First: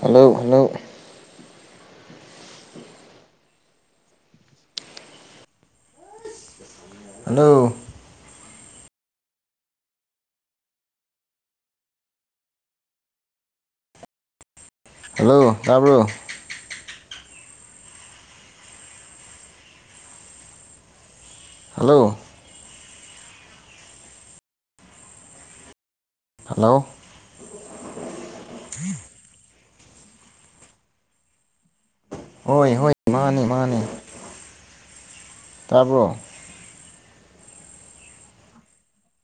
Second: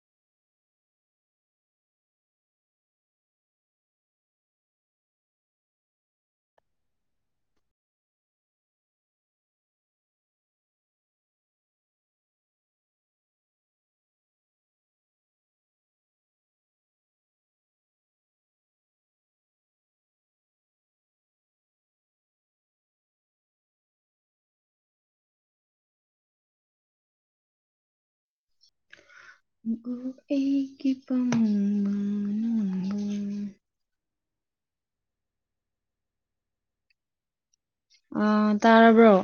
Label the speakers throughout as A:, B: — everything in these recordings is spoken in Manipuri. A: ꯍꯜꯂꯣ ꯍꯜꯂꯣ ꯍꯜꯂꯣ ꯍꯜꯂꯣ ꯇꯥꯕ꯭ꯔꯣ ꯍꯜꯂꯣ ꯍꯜꯂꯣ [unintelligible]
B: ꯑꯣ ꯑꯩꯒꯤ ꯄꯥꯃꯨꯕ
A: ꯍꯣꯏ ꯍꯣꯏ ꯃꯥꯅꯤ ꯃꯥꯅꯤ ꯇꯥꯕ꯭ꯔꯣ
B: ꯑꯥ ꯇꯥꯔꯕ꯭ꯔꯣ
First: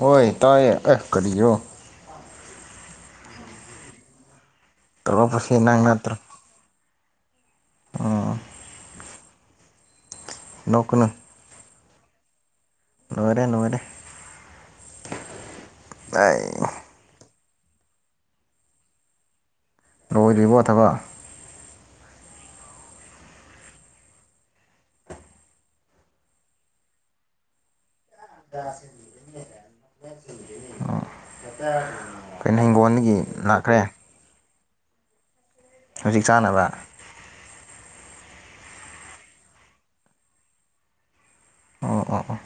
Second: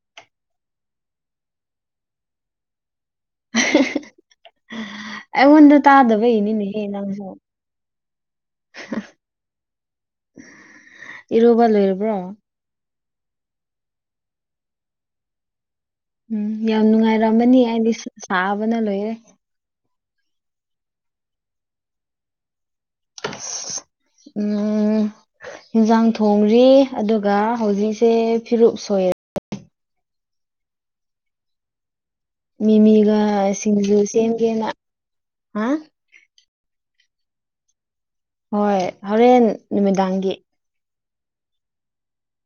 A: ꯍꯣꯏ ꯇꯥꯏꯌꯦ ꯑꯦ ꯀꯔꯤꯔꯣ
B: [unintelligible]
A: ꯇꯧꯔꯛꯄꯁꯤ
B: ꯑꯩꯉꯣꯟꯗ ꯇꯥꯗꯕꯩꯅꯤꯅꯦ ꯍꯦ ꯅꯪ
A: ꯑꯥ
B: [unintelligible] ꯏꯔꯨꯕ ꯂꯣꯏꯔꯕ꯭ꯔꯣ
A: ꯂꯣꯢꯔꯦ ꯂꯣꯢꯔꯦ [unintelligible]
B: ꯎꯝ ꯌꯥꯝ ꯅꯨꯡꯉꯥꯏꯔꯝꯃꯅꯤ ꯑꯩꯗꯤ ꯁꯥꯕꯅ ꯂꯣꯏꯔꯦ
A: ꯂꯣꯏꯗ꯭ꯔꯤꯕꯣ ꯊꯕꯛ
B: ꯑꯁ ꯎꯝ ꯍꯤꯟꯁꯥꯡ ꯊꯣꯡꯔꯤ ꯑꯗꯨꯒ ꯍꯧꯖꯤꯛꯁꯦ ꯐꯤꯔꯨꯞ ꯁꯣꯏ
A: [unintelligible] ꯍꯤꯡꯒꯣꯜꯗꯒꯤ
B: ꯃꯤꯃꯤꯒ
A: ꯂꯥꯛꯈ꯭ꯔꯦ
B: ꯁꯤꯡꯖꯨ ꯁꯦꯝꯒꯦꯅ ꯍꯥ
A: ꯍꯧꯖꯤꯛ ꯆꯥꯅꯕ
B: ꯍꯣꯏ ꯍꯣꯔꯦꯟ ꯅꯨꯃꯤꯗꯥꯡꯒꯤ
A: ꯑꯣ ꯑꯥ ꯑꯥ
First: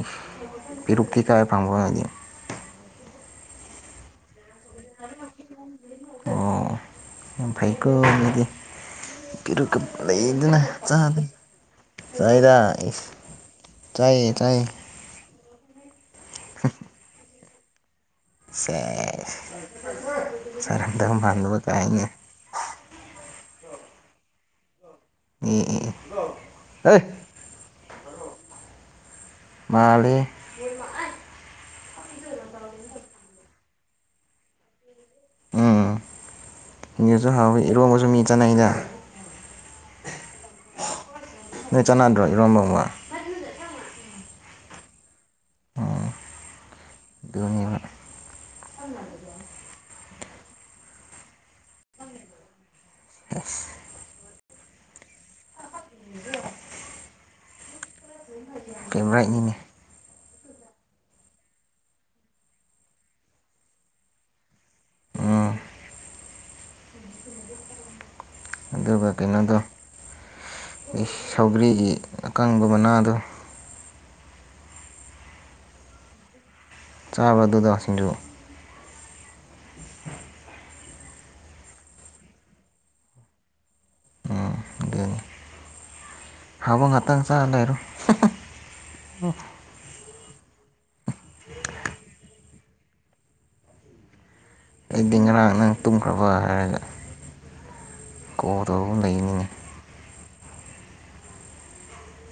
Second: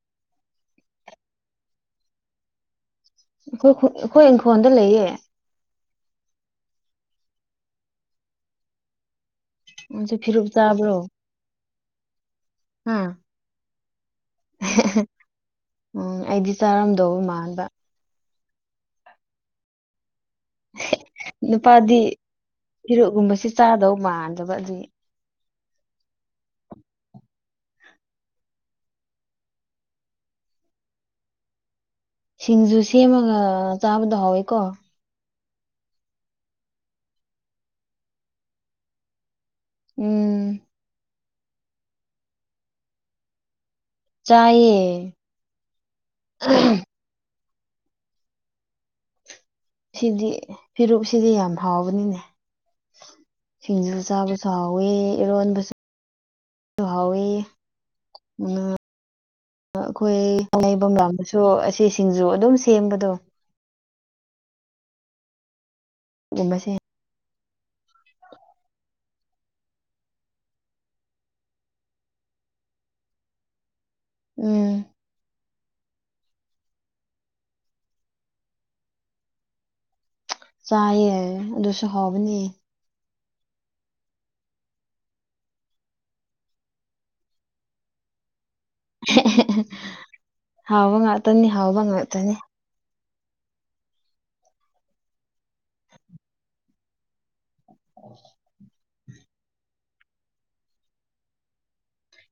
A: ꯎꯁ ꯄꯤꯔꯨꯛꯇꯤ ꯀꯥꯢꯗ [unintelligible]
B: ꯑꯩꯈꯣꯏ ꯈꯨ ꯑꯩꯈꯣꯏ ꯏꯪꯈꯣꯜꯗ ꯂꯩꯌꯦ
A: ꯑꯣ ꯌꯥꯝ ꯐꯩꯀꯣ ꯃꯤꯗꯤ ꯄꯤꯔꯨꯛꯀ
B: ꯅꯪꯁꯨ ꯐꯤꯔꯨꯞ
A: ꯂꯩꯗꯅ
B: ꯆꯥꯕ꯭ꯔꯣ
A: ꯆꯥꯕꯅꯤ ꯆꯥꯢꯗꯥ
B: ꯍꯥ
A: ꯏꯁ ꯇꯥꯏꯌꯦ ꯇꯥꯏꯌꯦ
B: ꯎꯝ ꯑꯩꯗꯤ ꯆꯥꯔꯝꯗꯧꯕ ꯃꯥꯟꯕ
A: ꯁꯦꯁ [unintelligible]
B: ꯍꯦ
A: ꯃꯥꯟꯗꯕ
B: ꯅꯨꯄꯥꯗꯤ
A: ꯀꯥꯏꯅ
B: ꯄꯤꯔꯨꯛ ꯀꯨꯝꯕꯁꯤ ꯆꯥꯗꯧ ꯃꯥꯟꯗꯕ ꯑꯗꯨꯒꯤ
A: [unintelligible] ꯃꯥꯜꯂꯤꯍꯦ [unintelligible]
B: ꯁꯤꯡꯖꯨ ꯁꯦꯝꯃꯒ ꯆꯥꯕꯗ ꯍꯥꯎꯋꯤꯀꯣ
A: ꯎꯝ [unintelligible] ꯍꯥꯎꯋꯤ ꯏꯔꯣꯡꯕꯁꯨ ꯃꯤ ꯆꯥꯅꯩꯗ
B: ꯎꯝ
A: ꯅꯣꯏ ꯆꯥꯅꯥ ꯗꯔꯣ [unintelligible]
B: ꯆꯥꯏꯌꯦ ꯑꯍꯝ
A: ꯑꯗꯨꯅꯦꯕ
B: ꯁꯤꯗꯤ ꯐꯤꯔꯨꯨꯞ ꯁꯤꯗꯤ ꯌꯥꯝ ꯍꯥꯎꯕꯅꯤꯅꯦ ꯁꯤꯡꯖꯨ ꯆꯥꯕꯁꯨ ꯍꯥꯎꯋꯦ ꯏꯔꯣꯟꯕꯁꯨ ꯍꯥꯎꯋꯦ ꯉꯥ
A: ꯐꯦꯕꯣꯔꯥꯏꯠꯅꯤꯅꯦ
B: ꯑꯩꯈꯣꯏ ꯊꯩꯐꯝ ꯂꯥꯝꯗꯁꯨ ꯑꯁꯤ ꯁꯤꯡꯖꯨ ꯑꯗꯨꯝ ꯁꯦꯝꯕꯗꯣ
A: ꯎꯝ
B: ꯁꯝꯕꯁꯦ [inaudible]
A: ꯑꯗꯨꯒ ꯁꯥꯎꯒ꯭ꯔꯤꯒꯤ ꯑꯀꯪꯕ ꯃꯅꯥꯗꯣ
B: ꯎꯝ
A: ꯆꯥꯕ꯭ꯔꯥ ꯑꯗꯨꯗꯣ ꯁꯤꯡꯖꯨ
B: ꯆꯥꯏꯌꯦ ꯑꯗꯨꯁꯨ ꯍꯧꯕꯅꯤ
A: ꯑꯗꯨꯅꯤ ꯍꯥꯎꯕ ꯉꯥꯛꯇꯪ ꯆꯥ ꯂꯩꯔꯣ
B: ꯍꯥꯎꯕ ꯉꯥꯇꯅꯤ ꯍꯥꯎꯕ ꯉꯥꯇꯅꯤ
A: ꯑꯩ ꯉꯔꯥꯡ ꯅꯪ ꯇꯨꯝꯈ꯭ꯔꯕ ꯍꯥꯏꯔꯒ ꯀꯣꯜ ꯇꯧꯔꯒ ꯂꯩꯅꯤꯅꯦ
B: [inaudible]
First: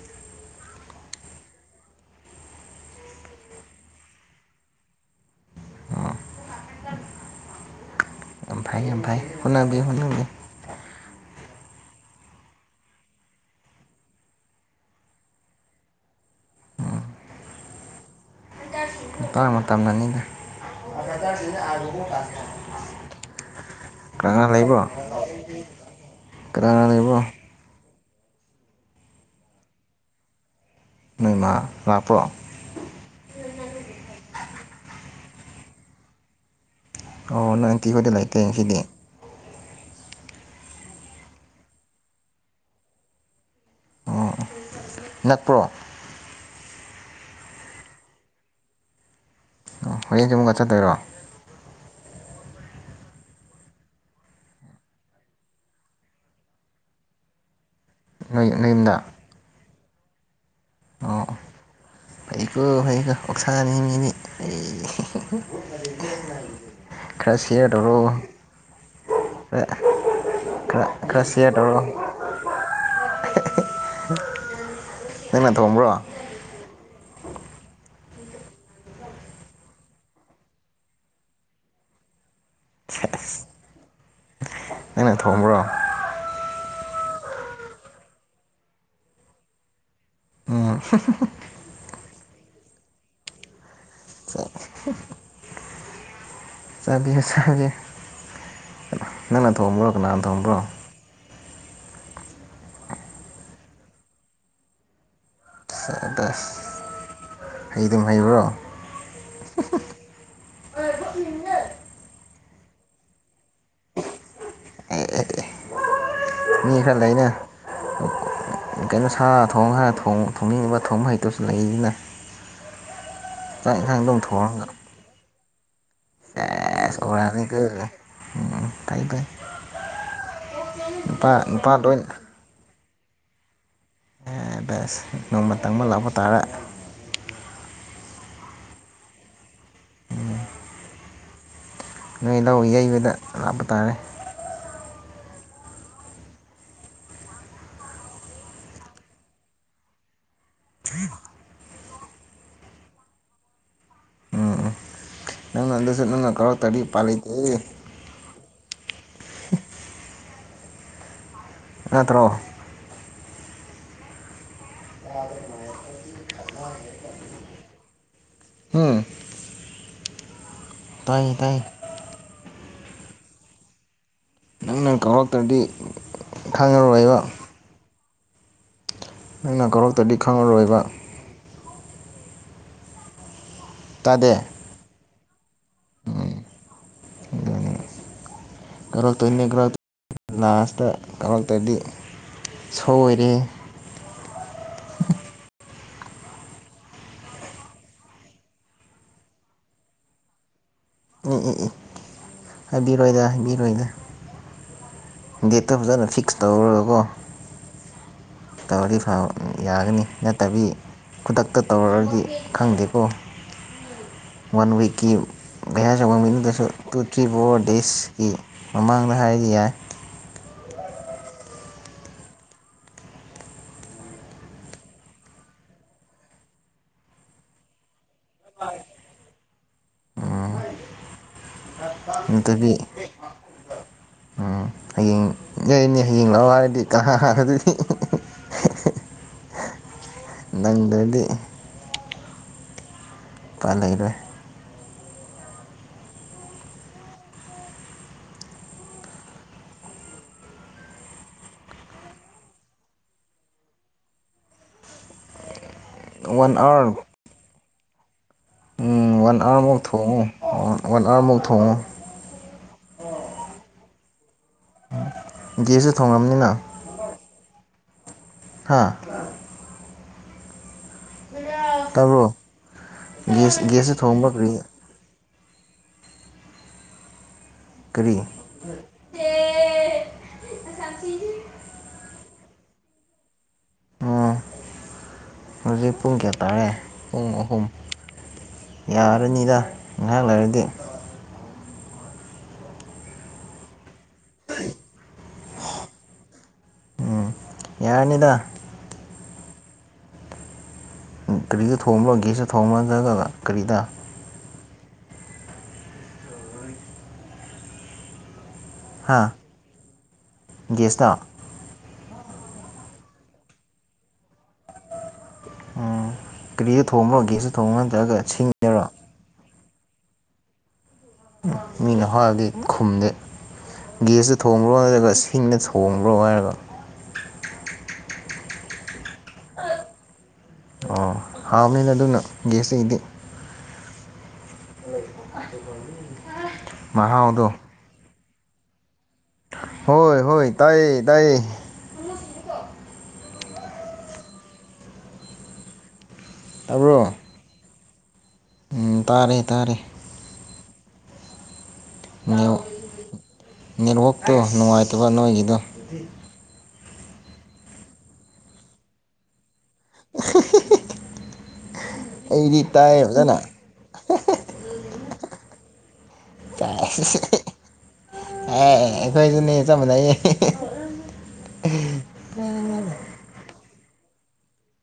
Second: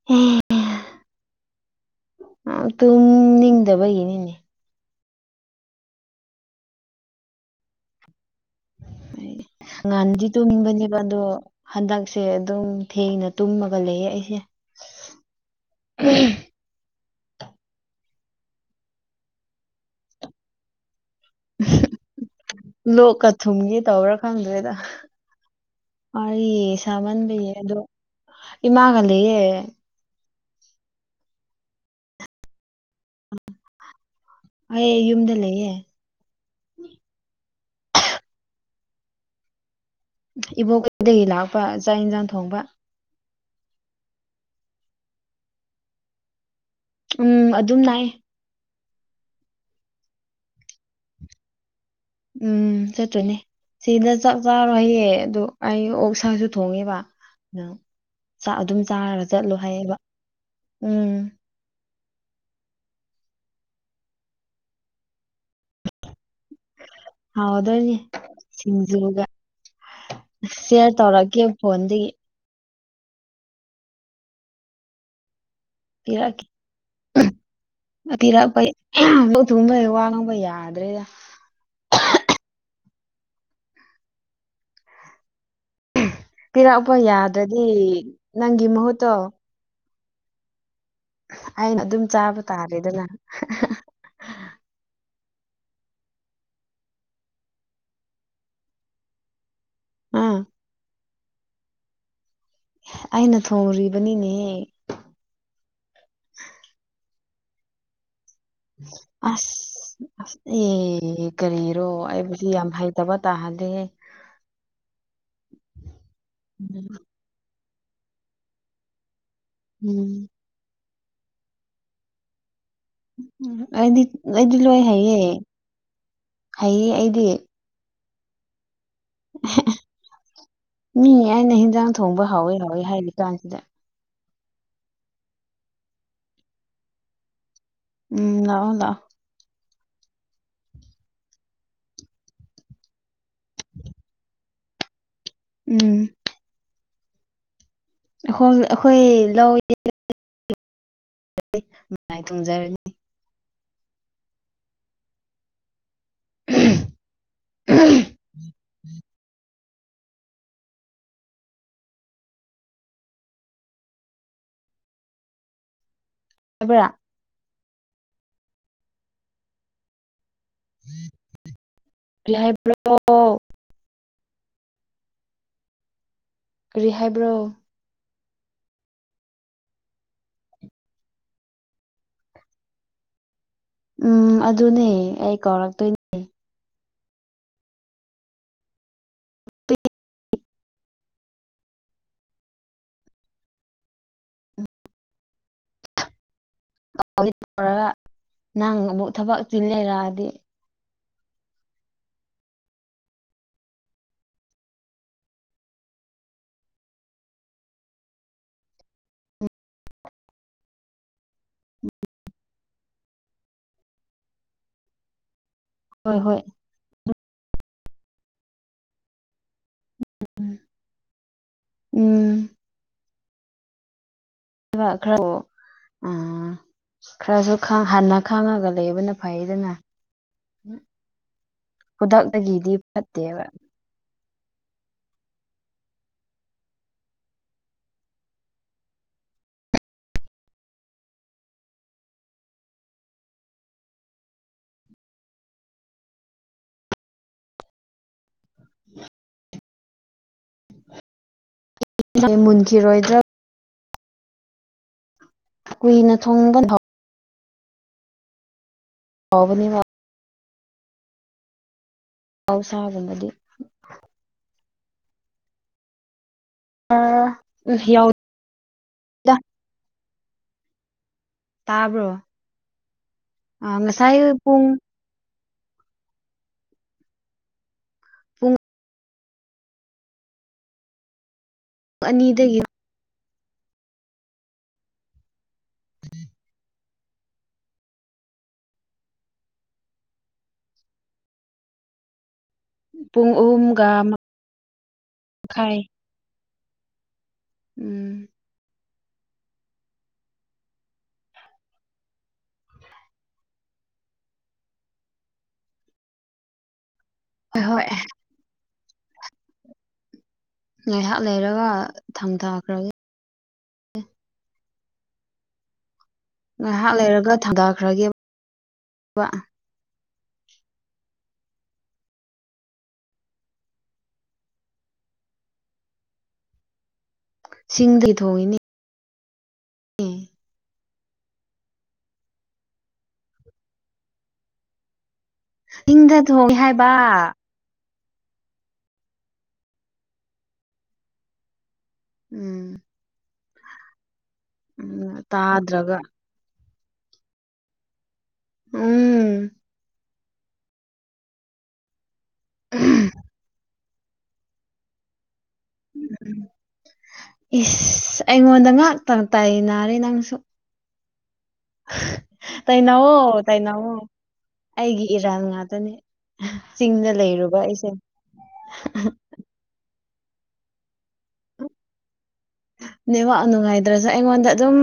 B: ꯍꯥ ꯑꯥ ꯇꯨꯝ ꯅꯤꯡꯗꯕꯒꯤꯅꯤꯅꯦ
A: ꯑꯣ ꯌꯥꯝ ꯐꯩ ꯌꯥꯝ ꯐꯩ ꯍꯣꯠꯅꯕꯤꯌꯨ ꯍꯣꯠꯅꯕꯤꯌꯨ
B: ꯉꯟꯅꯗꯤ ꯇꯨꯝꯅꯤꯡꯕꯅꯦ ꯕꯗꯣ ꯍꯟꯗꯛꯁꯦ ꯑꯗꯨꯝ ꯊꯦꯡꯅ ꯇꯨꯝꯃꯒ ꯂꯩꯌꯦ ꯑꯩꯁꯦ
A: [inaudible] ꯃꯇꯥꯡ ꯃꯇꯝꯅꯅꯤꯅꯦ
B: ꯂꯣꯛꯀ ꯊꯨꯡꯒꯦ ꯇꯧꯕ꯭ꯔꯥ
A: ꯀꯅꯥ ꯀꯅꯥ
B: ꯈꯪꯗ꯭ꯔꯦꯗ
A: ꯂꯩꯕ꯭ꯔꯣ ꯀꯅꯥ
B: ꯑꯩ
A: ꯀꯅꯥ ꯂꯩꯕ꯭ꯔꯣ
B: ꯁꯥꯃꯟꯕꯩꯒꯤ ꯑꯗꯣ ꯏꯃꯥꯒ ꯂꯩꯌꯦ
A: ꯅꯣꯏ ꯃꯥ ꯂꯥꯛꯄ꯭ꯔꯣ
B: ꯑꯩ ꯌꯨꯝꯗ ꯂꯩꯌꯦ
A: ꯅꯣ ꯑꯟꯇꯤꯍꯣꯏꯗ ꯂꯩꯇꯦ ꯉꯁꯤꯗꯤ
B: ꯏꯕꯣꯛꯍꯣꯏꯗꯒꯤ ꯂꯥꯛꯄ ꯆꯥꯛ ꯌꯦꯟꯁꯥꯡ ꯊꯣꯡꯕ
A: ꯑꯣ ꯅꯛꯄ꯭ꯔꯣ
B: ꯎꯝ ꯑꯗꯨꯝ ꯅꯥꯏ
A: ꯍꯌꯦꯡꯖꯨ ꯃꯨꯛꯀ ꯆꯠꯇꯣꯏꯔꯣ
B: ꯎꯝ ꯁꯠꯇꯣꯏꯅꯦ ꯁꯤꯗ ꯆꯛ ꯆꯥꯔꯣꯏ ꯍꯌꯦ ꯑꯗꯨ ꯑꯩ ꯑꯣꯛꯁꯥꯁꯨ ꯊꯣꯡꯉꯦꯕ
A: ꯅꯣꯏ
B: ꯑ
A: ꯅꯣꯏ
B: ꯑꯗꯨꯝ
A: ꯌꯨꯝꯗ
B: ꯆꯥꯔꯒ ꯆꯠꯂꯣ ꯍꯥꯏꯌꯦꯕ ꯎꯝ
A: ꯑꯣ ꯐꯩꯀꯣ ꯐꯩꯀꯣ ꯑꯣꯛꯁꯥꯅꯤ ꯃꯤꯅꯤ ꯈꯔ ꯁꯤꯌꯔ
B: ꯍꯥꯎꯗꯣꯏꯅꯦ
A: ꯇꯧꯔꯛ
B: ꯁꯤꯡꯖꯨꯒ
A: ꯑꯣ ꯈꯔ
B: ꯁꯤꯌꯔ
A: ꯈꯔ
B: ꯇꯧꯔꯛꯀꯦ
A: ꯁꯤꯌꯥꯔ ꯇꯧꯔꯣ
B: ꯐꯣꯟꯗꯒꯤ
A: ꯅꯪꯅ ꯊꯣꯡꯕ꯭ꯔꯣ
B: ꯀꯔꯤ ꯂꯣꯛꯄꯩ ꯊꯨꯡꯕꯩ ꯋꯥ ꯉꯥꯡꯕ ꯌꯥꯗ꯭ꯔꯦꯗ
A: [inaudible] ꯅꯪꯅ ꯊꯣꯡꯕ꯭ꯔꯣ
B: ꯄꯤꯔꯛꯄ ꯌꯥꯗ꯭ꯔꯗꯤ ꯅꯪꯒꯤ ꯃꯍꯨꯠꯇꯣ
A: ꯎꯝ
B: ꯑꯩꯅ ꯑꯗꯨꯝ ꯆꯥꯕ ꯇꯥꯔꯦꯗꯅ
A: ꯆꯕꯤꯌꯣ ꯆꯥꯕꯤꯌꯣ ꯅꯪ ꯅ ꯊꯣꯡꯕ꯭ꯔꯣ ꯀꯅꯥꯟ
B: ꯑꯥ
A: ꯊꯣꯡꯕ꯭ꯔꯣ
B: ꯑꯩꯅ ꯊꯣꯡꯨꯔꯤꯕꯅꯤꯅꯦꯍꯦ
A: ꯁꯦꯕꯁ ꯍꯩꯗꯨꯝ ꯍꯩꯕ꯭ꯔꯣ
B: ꯑꯁ ꯑꯁ ꯑꯦ ꯀꯔꯤꯔꯣ ꯑꯩꯕꯨꯗꯤ ꯌꯥꯝ ꯍꯩꯇꯕ ꯇꯥ [inaudible]
A: ꯑꯦ [unintelligible] ꯃꯤ ꯈꯔ ꯂꯩꯅ ꯀꯩꯅꯣ ꯁꯥ ꯊꯣꯡ ꯈꯔ
B: ꯎꯝ
A: ꯊꯣꯡꯅꯤꯡꯉꯤꯕ ꯊꯣꯡ ꯍꯩꯇꯁꯨ ꯂꯩꯅꯤꯅ
B: ꯑꯩꯗꯤ ꯑꯩꯗꯤ ꯂꯣꯏ ꯍꯥꯏꯌꯦ
A: [unintelligible]
B: ꯃꯤ
A: ꯅꯨꯄꯥ
B: ꯑꯩꯅ
A: ꯅꯨꯄꯥ
B: ꯍꯦꯟꯖꯥꯡ
A: ꯂꯣꯏ
B: ꯊꯣꯡꯕ ꯍꯥꯎꯋꯤ ꯍꯥꯎꯋꯤ ꯍꯥꯏꯔꯤ ꯀꯥꯟꯁꯤꯗ
A: ꯑꯁ ꯅꯣꯡꯃ ꯇꯪꯕ ꯂꯥꯛꯄ ꯇꯥꯔꯦ
B: ꯎꯝ ꯂꯥꯛꯑꯣ ꯂꯥꯛꯑꯣ
A: ꯅꯣꯏ ꯂꯧ ꯌꯩꯕꯗ ꯂꯥꯞꯄ ꯇꯥꯔꯦ
B: ꯎꯝ ꯑꯈꯣꯏ ꯑꯈꯣꯏ ꯂꯧ ꯌꯩ ꯃꯥꯏ ꯇꯨꯡꯖꯔꯅꯤ
A: ꯎꯝ ꯎꯝ ꯅꯪꯅ ꯑꯗꯨꯁꯨ ꯅꯪꯅ ꯀꯔꯛꯇ꯭ꯔꯗꯤ ꯎꯄꯥꯏ ꯂꯩꯇꯤꯍꯦ
B: [inaudible]
A: ꯅꯠꯇ꯭ꯔꯣ
B: [unintelligible]
A: ꯎꯝ ꯇꯥꯏꯌꯦ ꯇꯥꯏꯌꯦ
B: [unintelligible]
A: ꯅꯪꯅ ꯀꯧꯔꯛꯇ꯭ꯔꯗꯤ
B: ꯀꯔꯤ
A: ꯈꯪꯉꯔꯣꯏꯕ
B: ꯍꯥꯏꯕ꯭ꯔꯣ
A: ꯑꯩꯅ ꯀꯧꯔꯛꯇꯗꯤ ꯈꯪꯉꯔꯣꯏꯕ ꯇꯥꯗꯦ
B: ꯎꯝ ꯑꯗꯨꯅꯦ ꯑꯩ ꯀꯧꯔꯛꯇꯣꯏꯅꯦ
A: ꯑꯗꯨꯅꯤ ꯀꯧꯔꯛꯇꯣꯏꯅꯤ ꯀꯧꯔꯛꯇꯣꯏꯅꯤ ꯂꯥꯁꯇ ꯀꯧꯔꯛꯇ꯭ꯔꯗꯤ ꯁꯣꯏꯔꯦꯍꯦ
B: ꯇꯧꯔꯒ ꯅꯪ ꯑꯃꯨꯛ ꯊꯕꯛ ꯆꯤꯜ ꯂꯩꯔꯛꯑꯗꯤ
A: ꯏ ꯏ ꯏ ꯍꯥꯏꯕꯤꯔꯣꯏꯗ ꯍꯥꯏꯕꯤꯔꯣꯏꯗ ꯗꯦꯠꯇ ꯐꯖꯅ ꯐꯤꯛꯁ ꯇꯧꯔꯒꯀꯣ ꯇꯧꯗꯤ ꯐꯕ ꯌꯥꯒꯅꯤ ꯅꯠꯇꯕꯤ ꯈꯨꯗꯛꯇ ꯇꯧꯔꯗꯤ ꯈꯪꯗꯦꯀꯣ ꯋꯥꯟ ꯋꯤꯛꯀꯤ ꯍꯥ ꯆꯕ
B: ꯍꯣꯏ ꯍꯣꯏ
A: ꯃꯤꯗꯁꯨ ꯇꯨ ꯊ꯭ꯔꯤ ꯐꯣꯔ ꯗꯦꯖꯀꯤ ꯃꯃꯥꯡꯗ ꯍꯥꯏꯔꯗꯤ ꯌꯥꯏ
B: ꯎꯝ [unintelligible] ꯎꯝ ꯈꯔꯁꯨ ꯈꯪ ꯍꯟꯅ ꯈꯥꯡꯉꯒ ꯂꯩꯕꯅ ꯐꯩꯗꯅ ꯈꯨꯗꯛꯇꯒꯤꯗꯤ
A: ꯅꯠꯇ꯭ꯔꯗꯤ
B: ꯐꯠꯇꯦꯕ
A: ꯍꯌꯦꯡ ꯌꯥꯏꯅꯦ [unintelligible] ꯅꯪꯗ꯭ꯔꯗꯤ ꯎꯄꯥꯏ ꯂꯩꯔꯣꯏ
B: ꯃꯨꯟꯈꯤꯔꯣꯏꯗ꯭ꯔꯥ ꯀꯨꯏꯅ
A: ꯋꯥꯟ
B: ꯊꯣꯡꯕ
A: ꯑꯋꯥꯔ ꯎꯝ ꯋꯥꯟ ꯑꯋꯥꯔꯃꯨꯛ
B: ꯍꯥꯎꯕꯅꯦꯕ
A: ꯊꯣꯡꯉꯨ ꯋꯥꯟ ꯑꯋꯥꯔꯃꯨꯛ ꯊꯣꯡꯉꯨ
B: ꯃꯍꯧꯁꯥꯒꯨꯝꯕꯗꯤ
A: ꯒꯁꯇ ꯊꯣꯡꯉꯝꯅꯤꯅ
B: ꯎꯝ ꯌꯥꯎ
A: ꯍꯥꯥ
B: ꯇꯥꯕ꯭ꯔꯣ
A: ꯒ꯭ꯌꯥꯁ
B: ꯑꯥ
A: ꯒ꯭ꯌꯥꯁꯇ
B: ꯉꯁꯥꯏ
A: ꯊꯣꯡꯕ꯭ꯔꯥ ꯀꯔꯤ
B: ꯄꯨꯡ
A: ꯀꯔꯤ
B: ꯄꯨꯡ ꯄꯨꯡ ꯑꯅꯤꯗꯒꯤ
A: ꯑꯣ ꯍꯧꯖꯤꯛ ꯄꯨꯡ ꯀꯌꯥ ꯇꯔꯦ ꯌꯥꯔꯅꯤꯗ ꯉꯥꯏꯍꯥꯛ ꯂꯩꯔꯗꯤ
B: ꯄꯨꯡ ꯑꯍꯨꯝꯒ ꯃꯈꯈꯥꯏ
A: ꯌꯥꯅꯤꯗ ꯒꯥꯔꯤꯗꯣ ꯊꯣꯡꯕ꯭ꯔꯣ ꯒꯦꯁꯇ ꯊꯣꯡꯕ ꯅꯗ꯭ꯔꯒ ꯀꯔꯤꯗ
B: ꯍꯣꯏ
A: ꯍꯥꯥ
B: ꯉꯥꯏꯍꯥꯛ ꯂꯩꯔꯒ ꯊꯥꯡꯊꯈ꯭ꯔꯒꯦ
A: ꯎꯝ ꯀꯔꯤꯗ
B: ꯉꯥꯏꯍꯥꯛ
A: ꯊꯣꯡꯕ꯭ꯔꯣ
B: ꯂꯩꯔꯒ
A: ꯒꯦꯁꯇ ꯊꯣꯡꯕ꯭ꯔꯣ ꯅꯠꯇ꯭ꯔꯒ
B: ꯊꯥꯡꯊꯈ꯭ꯔꯒꯦꯕ
A: ꯁꯤꯡꯉꯗꯔꯣ ꯃꯤꯅ ꯍꯥꯏꯔꯗꯤ ꯈꯨꯝꯗꯦ ꯒꯦꯁꯇ ꯊꯣꯡꯕ꯭ꯔꯣ ꯅꯠꯇ꯭ꯔꯒ ꯁꯤꯡꯗ ꯊꯣꯡꯕ꯭ꯔꯣ ꯍꯥꯏꯔꯒ
B: ꯁꯤꯡꯗꯩ ꯊꯣꯡꯏꯅꯤ
A: ꯍꯥꯎꯅꯤꯅ ꯑꯗꯨꯅ ꯒꯦꯁꯇꯒꯤꯗꯤ
B: ꯏꯪꯗ ꯊꯣꯡꯉꯦ ꯍꯥꯏꯕ
A: ꯃꯍꯥꯎꯗꯣ ꯍꯣꯏ ꯍꯣꯏ ꯇꯥꯏꯌꯦ ꯇꯥꯏꯌꯦ
B: ꯎꯝ ꯎꯝ ꯇꯥꯗ꯭ꯔꯒ
A: ꯇꯕ꯭ꯔꯣ ꯎꯝ ꯇꯥꯔꯦ ꯇꯥꯔꯦ ꯅꯦꯠ
B: ꯎꯝ
A: ꯅꯦꯠꯋꯥꯛꯇꯣ ꯅꯨꯡꯉꯥꯏꯇꯕ ꯅꯣꯏꯒꯤꯗꯣ
B: ꯏꯁ ꯑꯩꯉꯣꯟꯗ ꯉꯥꯛꯇ ꯇꯥꯏꯅꯔꯦ ꯅꯪꯁꯨ
A: ꯑꯩꯗꯤ ꯇꯥꯏꯌꯦ
B: ꯇꯥꯏꯅꯧꯋꯣ
A: ꯐꯖꯅ
B: ꯇꯥꯏꯅꯧꯋꯣ ꯑꯩꯒꯤ ꯏꯔꯥꯟ ꯉꯥꯛꯇꯅꯦ ꯆꯤꯡꯗ
A: ꯆꯥꯏ.
B: ꯂꯩꯔꯨꯕ ꯑꯩꯁꯦ
A: ꯑꯦ ꯑꯩꯈꯣꯏꯁꯨꯅꯦ ꯆꯞ ꯃꯅꯩꯌꯦ ꯍꯦ ꯍꯦ
B: ꯅꯦꯋꯥꯛ ꯅꯨꯡꯉꯥꯏꯇ꯭ꯔꯁꯨ ꯑꯩꯉꯣꯟꯗ ꯑꯗꯨꯝ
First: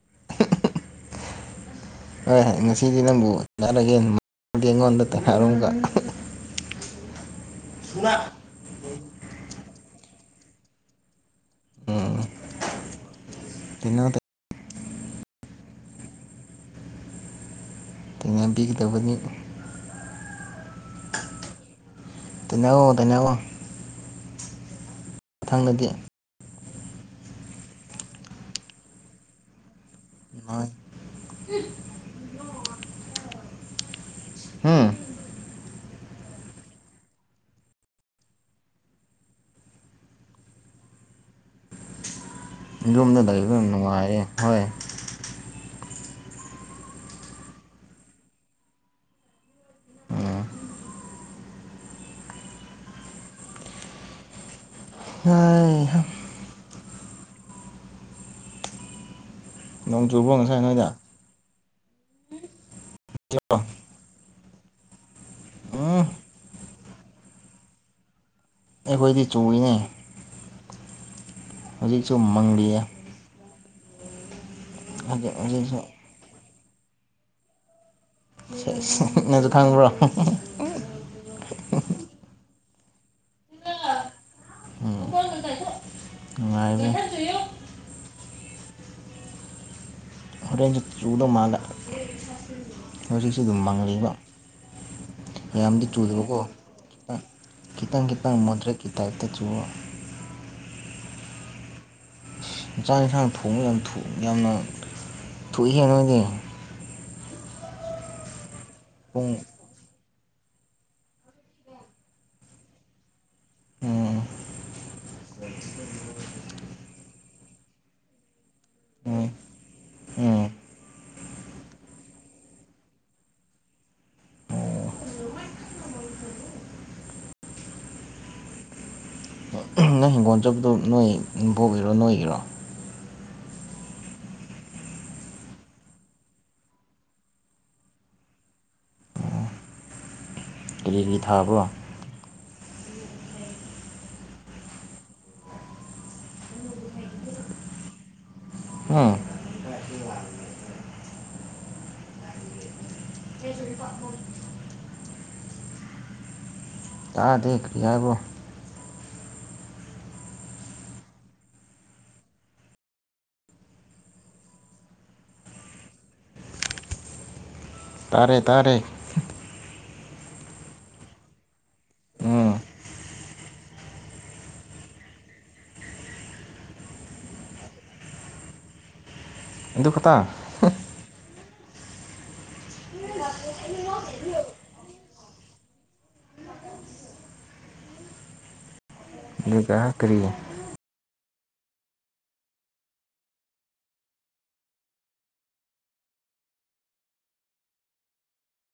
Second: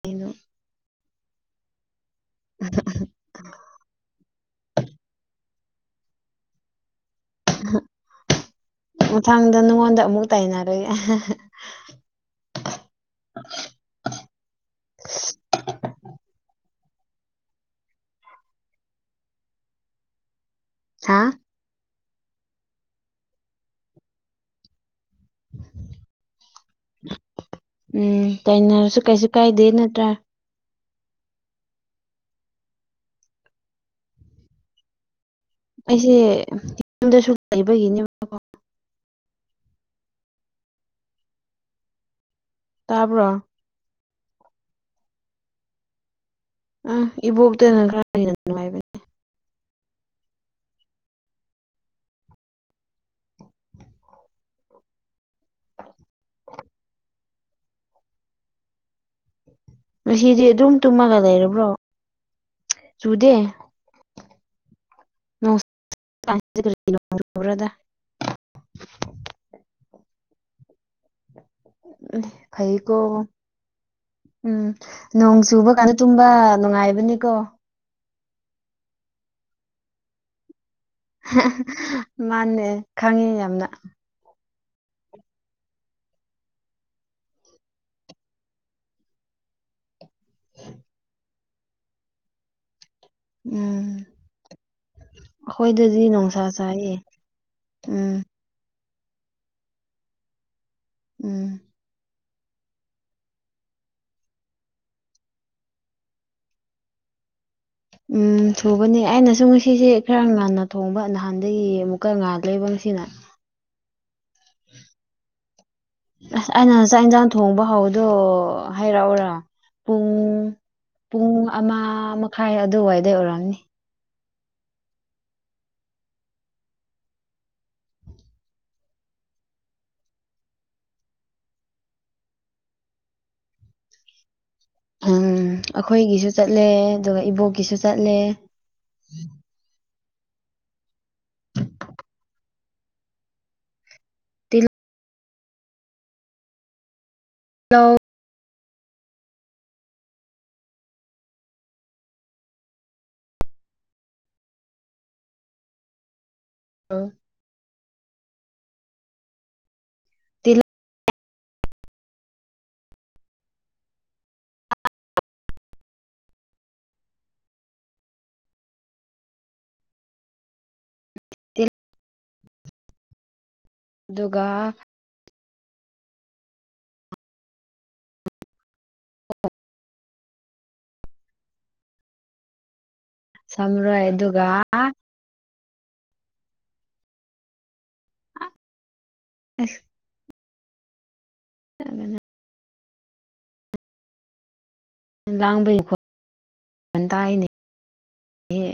B: ꯀꯩꯅꯣ
A: ꯍꯣꯏ ꯉꯁꯤꯗꯤ ꯅꯪꯕꯨ ꯆ [unintelligible] ꯐꯨꯕ
B: ꯃꯊꯪꯗ ꯅꯉꯣꯟꯗ ꯑꯃꯨꯛ ꯇꯥꯏꯅꯔꯒꯦ
A: ꯊꯦꯡꯅꯔꯨꯗꯦ ꯕꯤ ꯇꯧꯕꯅꯤ
B: ꯍꯥ
A: ꯇꯥꯏꯅꯩꯋꯣ ꯇꯥꯏꯅꯒꯣ ꯃꯊꯪꯗꯗꯤ
B: ꯎꯝ ꯇꯥꯏꯅꯔꯁꯨ ꯀꯩꯁꯨ ꯀꯥꯏꯗꯦ ꯅꯠꯇ꯭ꯔꯥ
A: ꯅꯣꯏ ꯍꯨꯝ
B: ꯑꯩꯁꯦ ꯌꯨꯝꯗꯁꯨ ꯂꯩꯕꯒꯤꯅꯦꯕꯀꯣ
A: ꯌꯨꯝꯗ
B: ꯇꯥꯕ꯭ꯔꯣ
A: ꯂꯩꯕ ꯅꯨꯡꯉꯥꯏꯔꯦ ꯍꯣꯏ
B: ꯎꯝ ꯏꯕꯣꯛꯇꯅ ꯈꯔ ꯍꯦꯟꯅ ꯅꯨꯡꯉꯥꯏꯕꯅꯦ [inaudible]
A: ꯅꯣꯡ ꯆꯨꯕ꯭ꯔꯣ
B: ꯉꯁꯤꯗꯤ
A: ꯉꯁꯥꯏ
B: ꯑꯗꯨꯝ
A: ꯅꯣꯏꯗ
B: ꯇꯨꯝꯃꯒ ꯂꯩꯔꯕ꯭ꯔꯣ ꯆꯨꯗꯦ
A: ꯎꯝ
B: [unintelligible]
A: ꯑꯩꯈꯣꯏꯗꯤ ꯆꯨꯏꯎꯅꯦ ꯍꯧꯖꯤꯛꯁꯨ ꯃꯡꯂꯤꯌꯦ
B: ꯐꯩꯀꯣ ꯎꯝ ꯅꯣꯡ ꯆꯨꯕ
A: ꯍꯧꯖꯤꯛꯁꯨ
B: ꯀꯥꯟꯗ ꯇꯨꯝꯕ ꯅꯨꯡꯉꯥꯏꯕꯅꯤꯀꯣ
A: ꯅꯁꯨ ꯈꯪꯕ꯭ꯔꯣ
B: ꯃꯥꯅꯦ ꯈꯪꯉꯤ ꯌꯥꯝꯅ
A: ꯎꯝ ꯅꯨꯡꯉꯥꯏꯕꯅꯦ ꯑꯣ ꯃꯥꯒ ꯍꯧꯖꯤꯛꯁꯤ ꯑꯗꯨꯝ
B: ꯎꯝ
A: ꯃꯡꯍꯜꯂꯤꯕ ꯌꯥꯝꯗꯤ
B: ꯑꯩꯈꯣꯏꯗꯗꯤ ꯅꯨꯡꯁꯥ
A: ꯆꯨꯗꯕꯀꯣꯈꯤ
B: ꯁꯥꯏꯌꯦ
A: ꯈꯤꯇꯪ
B: ꯎꯝ
A: ꯈꯤꯇꯪ ꯃꯣꯗ꯭ꯔꯦ ꯒꯤ ꯇꯥꯏꯞꯇ ꯆꯨꯕ
B: ꯎꯝ
A: ꯏꯟꯁꯥꯡ ꯏꯟꯁꯥꯡ ꯊꯣꯡꯕ ꯌꯥꯝ ꯊꯨ ꯌꯥꯝꯅ ꯊꯨꯏꯍꯦ ꯅꯣꯏꯗꯤ
B: ꯎꯝ ꯊꯨꯕꯅꯦ
A: ꯄꯨꯡ
B: ꯑꯩꯅꯁꯨ ꯉꯁꯤꯁꯦ ꯈꯔ ꯉꯟꯅ ꯊꯣꯡꯕ ꯅꯍꯥꯟꯗꯒꯤ ꯑꯃꯨꯛꯀ ꯉꯥ ꯂꯩꯕ ꯉꯁꯤꯅ
A: ꯎꯝ
B: ꯑꯁ ꯑꯩꯅ ꯆꯥꯛ ꯌꯦꯟꯁꯥꯡ ꯊꯣꯡꯕ ꯍꯧꯕꯗꯣ
A: ꯎꯝ
B: ꯍꯥꯏꯔꯛꯎꯔꯥ ꯄꯨꯡ
A: ꯎꯝ
B: ꯄꯨꯡ ꯑꯃ ꯃꯈꯥꯏ ꯑꯗꯨꯋꯥꯏꯗꯩ ꯑꯣꯏꯔꯑꯝꯅꯤ
A: ꯅꯪ ꯍꯤꯡꯒꯣꯜ ꯆꯠꯄꯗꯣ ꯅꯣꯏ ꯏꯕꯦꯛꯀꯤꯔꯣ ꯅꯣꯏꯒꯤꯔꯣ
B: ꯎꯝ ꯑꯩꯈꯣꯏꯒꯤꯁꯨ ꯆꯠꯂꯦ ꯑꯗꯨꯒ ꯏꯕꯣꯛꯀꯤꯁꯨ ꯆꯠꯂꯦ
A: ꯑꯣ ꯇꯤꯚꯤ ꯊꯥꯕꯣ
B: ꯇꯤꯜ ꯍꯜꯂꯣ
A: ꯍꯥ ꯇꯥꯗꯦ ꯀꯔꯤ ꯍꯥꯏꯕ꯭ꯔꯣ
B: ꯇꯤꯂ
A: ꯇꯥꯔꯦ ꯇꯥꯔꯦ
B: ꯇꯦꯟ
A: ꯎꯝ
B: ꯑꯗꯨꯒ
A: ꯑꯗꯨꯈꯛꯇ
B: ꯁꯡꯔꯣꯏ ꯑꯗꯨꯒ ꯑꯁ
A: ꯑꯗꯨꯒ ꯀꯔꯤ
B: [unintelligible] ꯂꯥꯡꯕꯩ ꯈꯣꯟ ꯇꯥꯏꯅꯦ ꯑꯦ